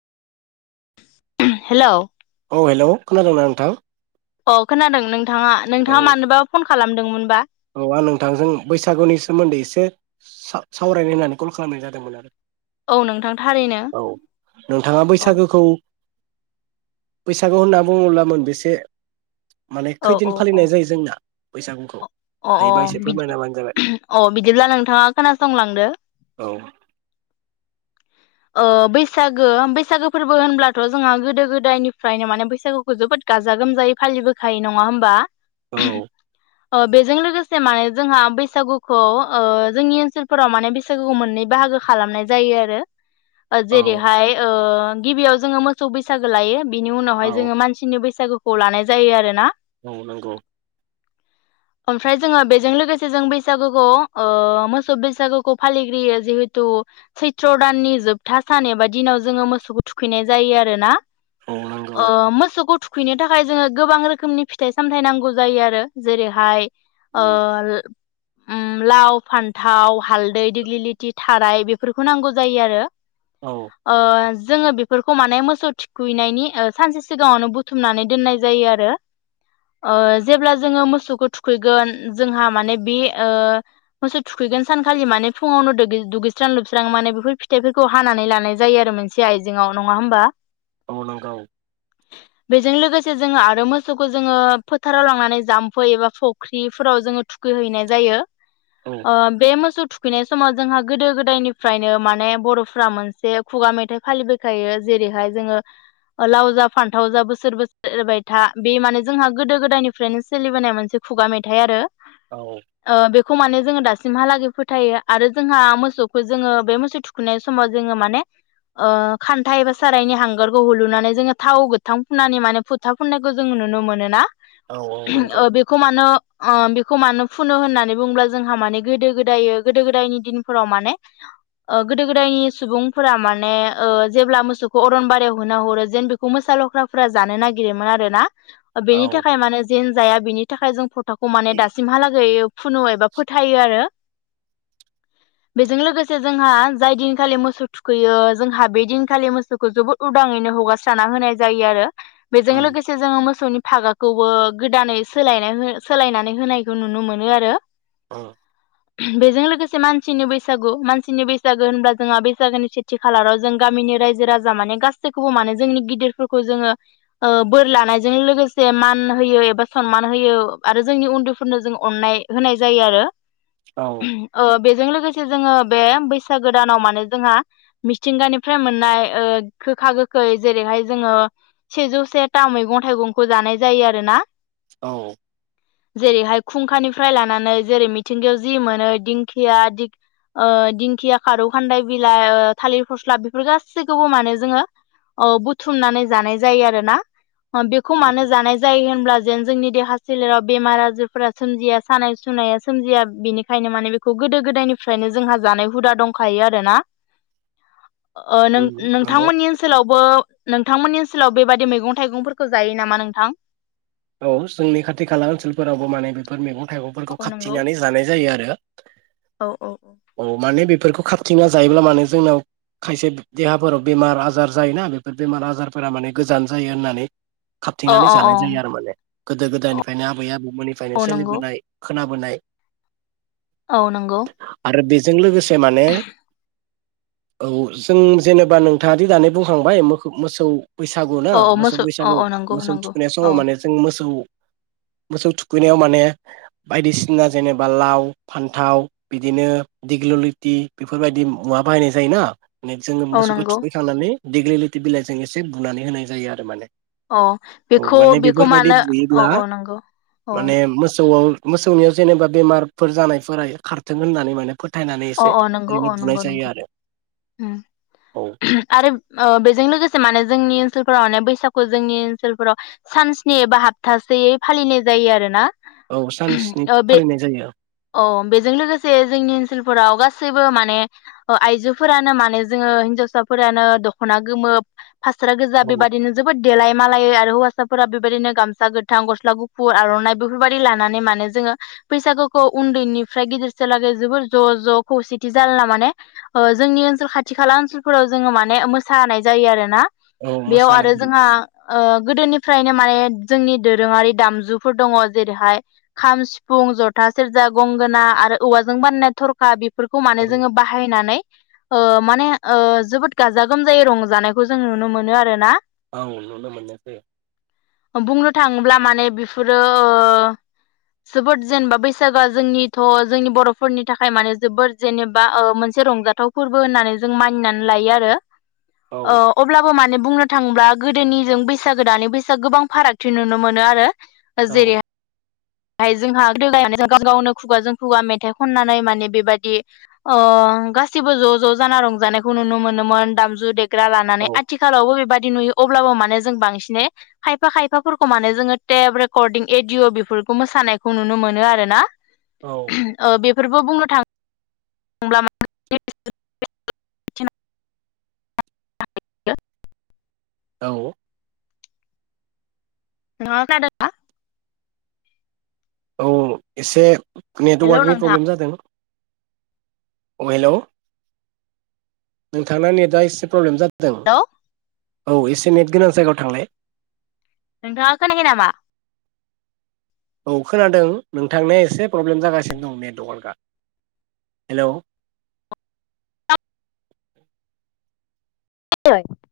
हेल' औ हेल' खोनादोंना नोंथां? अ खोनादों नोंथाङा औ नोंथाङा मानोबा फन खा खालामदोंमोनबा? औ आं नोंथांजों बैसागुनि सोमोन्दै एसे सा-सावरायनो होननानै कल खालामनाय जादोंमोन आरो। औ नोंथां थारैनो औ नोंथाङा औ बैसागोखौ बैसागु होनना बुङोब्ला मोनबेसे? माने औ औ खैदिन औ फालिनाय जायो जोंना? बैसागुखौ । अ अ बिदि अ बिदिब्ला नोंथाङा खोनासंलांदो औ ओ बैसागो बैसागो फोरबो होनब्लाथ' जोंहा गोदो गोदायनिफ्रायनो माने बैसागोखौ जोबोद गाजा गोमजायै फालिबोखायो नङा होमबा । औ [unintelligible] ओ बेजों लोगोसे माने जोंहा बैसागुखौ ओ जोंनि ओनसोलफोराव माने बैसागुखौ मोननै बाहागो खालामनाय जायो आरो । ओ औ जेरैहाय ओ गिबियाव जोङो मोसौ बैसागो लायो । बिनि औ उनावहाय जोङो मानसिनि बै बैसागुखौ लानाय जायो आरो ना । औ नोंगौ । ओमफ्राय जोङो बेजों लोगोसे जों बैसागुखौ ओ मोसौ बैसागुखौ फालिग्रोयो जिहेथु सैथ्र दाननि जोबथा सान एबा दिनाव जोङो मोसौखौ थुखैनाय जायो आरोना । औ नंगौ अ मोसौखौ थु थुखैनो थाखाय जोङो गोबां रोखोमनि फिथाइ सामथायाइ नांगौ जायो आरो जेरैहाय अ उम । उम लाव फान्थाव हालदै दिग्लिलिथि थाराय बेफोरखौ नांगौ । जायो आरो । औ ओ । जोङो बेफोरखौ माने मोसौ थुखैनायनि सानसे सिगाङावनो बुथुमनानै दोननाय जायो आरो ओ जेब्ला जोङो मोसौखौ थुखैगोन जोंहा माने बे ओ मोसौ थुखैगोन सानखालि माने फुङावनो दुगैस्रां लोबस्रां माने बे बेफोर फिथाइफोरखौ हानानै लानाय जायो आरो मोनसे आइजेंआव नङा होमबा? औ नांगौ बेजों लोगोसे जोङो आरो मोसौखौ जोङो फोथाराव लांनानै जाम्फै एबा फुख्रिफोराव जोङो थुखैहैनाय जायो । औ आ बे मोसौ थुखैनाय समाव जोंहा गोदो गोदायनिफ्रायनो मान माने बर'फ्रा मोनसे खुगा मेथाइ फालिबायखायो जेरैहाय जोङो लाव जा फान्थाव जा बोसोर बोसोर एरबाय था बे माने जोंहा गोदो गोदायनिफ्रायनो सोलिबोनाय मोनसे खुगा मेथाइ आरो । औ। खौ माने जोङो दासिमहालागै फोथायो आरो जोंहा मोसौखौ जोङो बे मोसौ थुखै थुखैनाय समाव जोङो माने ओ खान्थाइ एबा सारायनि हांगारखौ हुलुनानै जोङो थाव गोथां फुननानै माने फुथा फुननायखौ जोङो नुनो मोनोना। औ औ नंगौ ओम बेखौ मानो ओ बेखौ मानो फुनो होननानै बुंङुब्ला जोंहा माने गोदो गोदाय गोदो गोदायनि दिनफोराव माने ओ गोदो गोदायनि सुबुंफोरा माने ओ जेब्ला मोसौखौ अरनबारियाव होनो हरो जेन बेखौ मोसा लख्राफोरा जानो नागिरोमोन आरोना। बेनि औ थाखाय माने जेन जाया बेनि थाखाय जों फोथ थाखौ माने दासिमहालागै फुनु एबा फोथायो आरो बेजों लोगोसे जोंहा जाय दिनखालि मोसौ थुखैयो जोंहा बे दिनखालि मोसौखौ जोबोद उदाङैनो हगारस्राना होनाय जायो आरो। बेजों उम लोगोसे जोङो मोसौनि थागाखौबो गोदानै सोलायना सोलायनानै होनायखौ नुनो मोनो आरो ओ। बेजों लोगोसे मानसिनि बैसागु मानसिनि बैसागु बैसागो होनब्ला जोंहा बैसागोनि सेथि खालाराव जों गामिनि रायजो राजा माने गासैखौबो माने जोंनि गिदिरफोरखौ जोङो ओ बोर लानायजों लोगोसे मान होयो एबा सनमान होयो आरो जोंनि उन्दैफोरनो जों अननाय होनाय जायो आरो। औ उम ओ। बेजों लोगोसे जोङो बे बैसा गोदानाव माने जोंहा मिथिंगानिफ्राय मोननाय ओ गोखा गोखै जेरैहाय जोङो सेजौ सेथा मैगं थाइगंखौ जानाय जायो आरोना। औ। जेरैहाय खुंखानिफ्राय लानानै जेरै मिथिंगायाव जि मोनो दिंखिया दि ओ दिंखिया फारौ खान्दाय बिलाइ ओ थालिर फस्ला बेफोर गासैखौबो माने जोङो बुथुमनानै जानाय जायो आरोना। बेखौ मानो जानाय जायो होनब्ला जेन जोंनि देहा सोलेराव बेमार आजारफोरा सोमजिया सानाय सुनाया सोमजिया बेनिखायनो माने बेखौ गोदो गोदायनिफ्रायनो जोंहा जानाय हुदा दं। खायो आरोना। ओ उम नंगौ नों-नोंथांमोननि ओनसोलावबो नोंथांमोननि ओनसोलाव बेबादि मैगं थाइगंफोरखौ जायो नामा नोंथां? औ जोंनि खाथि खाला ओनसोलफोरावबो माने बेफोर मैगं मैगंफोरखौ औ नंगौ खाबथिंनानै जानाय जायो आरो औ माने बेफोर बेफोरखौ खाबथिंना जायोब्ला माने जोंनाव खायसे देहाफोराव बेमार आजार जायोना बेफोर बेमार आजारफोरा माने गोजान जायो होननानै अ खाबथिंनानै अ जानाय जायो अ आरो। गोदो गोदायनिफ्रायनो आबै आबौ निफ्रायनो औ नंगौ सोलिबोनाय खोनाबोनाय। औ नंगौ। आरो बेजों लोगोसे माने औ जों जेनेबा नोंथाङादि दानि बुंखांबाय मो-मोसौ बैसागु ना औ औ मोसौ औ बैसागु औ नंगौ मोसौ नंगौ थुखैनाय औ समाव माने मोसौ मोसौ थुखैनायाव माने बायदिसिना जेनेबा लाव फान्थाव बिदिनो दिग्ल लथि बेफोरबायदि मुवा बाहायनाय जायोना? जोङो औ मोसौखौ नंगौ थुखैखांनानै दिगलिलिटि बिलाइजों एसे बुनानै होनाय जायो आरो माने अ बेखौ बेखौ बेबायदि मानो औ बुयोब्ला औ नंगौ औ माने मोसौआव मोसौनियाव जेनेबा बेमारफोर जानायफोरा खारथों होननानै माने फोथायनानै अ एसे ओरैनो बुंनाय जायो आरो। ओं औ आरो ओंबेजों लोगोसे माने जों जोंनि ओनसोलफोराव माने बैसागु जोंनि ओनसोलफोराव सानस्नि एबा हाबथासेयै फालिनाय जायो आरो ना। औ सानस्नि ओ बे फालिनाय जायो औ बेजों लोगोसे जोंनि ओनसोलफोराव गासै सैबो माने आइजो फोरानो माने जोङो हिनजावसाफोरानो दख'ना गोमो हासारा गोजा औ बेबादिनो जोबोद देलाय मालायायो आरो हौवासा साफोरा बेबायाददिनो गामसा गोथां गस्ला गुफुर आर'नाइ बेफोरबायाददि लानानै माने जोङो बैसागुखौ उन्दैनिफ्राय गिदिरसेलागै जोबोर ज' ज' खौसेथि जालायना माने ओ जोंनि ओनसोल खाथि खाला ओनसोलफोराव जोङो माने मोसानाय जायो आरो ना। औ बेयाव मोसानाय आरो जोंहा ओ गोदोनिफ्रायनो माने जोंनि दोरोङारि दामजुफोर दङ जेरैहाय खाम, सिफुं, जथा, सेरजा, गंगोना आरो औवाजों बाननाय थरखा फोरखौ माने जोङो बाहायनानै ओ माने ओ जोबोद गाजा गोमजायै रंजानायखौ जों नुनो मोनो आरो ना। औ नुनो मोननाय जायो। बुंनो थाङोब्ला माने बेफोरो ओ जोबोद जेनेबा बैसागोआ जोंनिथ' जोंनि बर'फोरनि थाखाय माने जोबोद जेनेबा मोनसे रंजा बाथौ फोरबो होननानै जों मानिनानै लायो आरो। ओ औ अब्लाबो मान ने बुंनो थांङोब्ला गोदोनिजों बैसागो दानै बैसागो गोबां फारागथि नुनो मोनो आरो। औ जेरै हाय जोंहा [unintelligible] गावनो गाव खुगाजों खुगा मेथाइ खननानै माने बेबायदि अ गासिबो ज' ज' जाना रंजानायखौ नुनो मोनोमोन दामजु दे ग्रा लानानै औ आथिखालावबो बेबाद दि नुयो अब्लाबो माने जों बांसिनै खायफा खायफाफोरखौ माने जोंङो टेप रेकर्डिं एडिय' बेफोर खौ मोसानायखौ नुनो मोनो आरो ना? औ ओ बे फोरबो बुंनो थां ब्ला [unintelligible] औ नोंथां आ खोनादों ना? औ एसे नेट हेलौ वार्क नि नोंथां प्रब्लेम जादों। अ हेलोव नोंथांना नेटआ एसे प्रब्लेम जाद दों हेलौ औ एसे नेट गोनां जायगायाव थांलाय नोंथांङा खोनायाखै नामा? औ खोनादों नोंथांनिया एसे प्रब्लेम जागासिनो दं नेट वर्क आ हेलोव [unintelligible]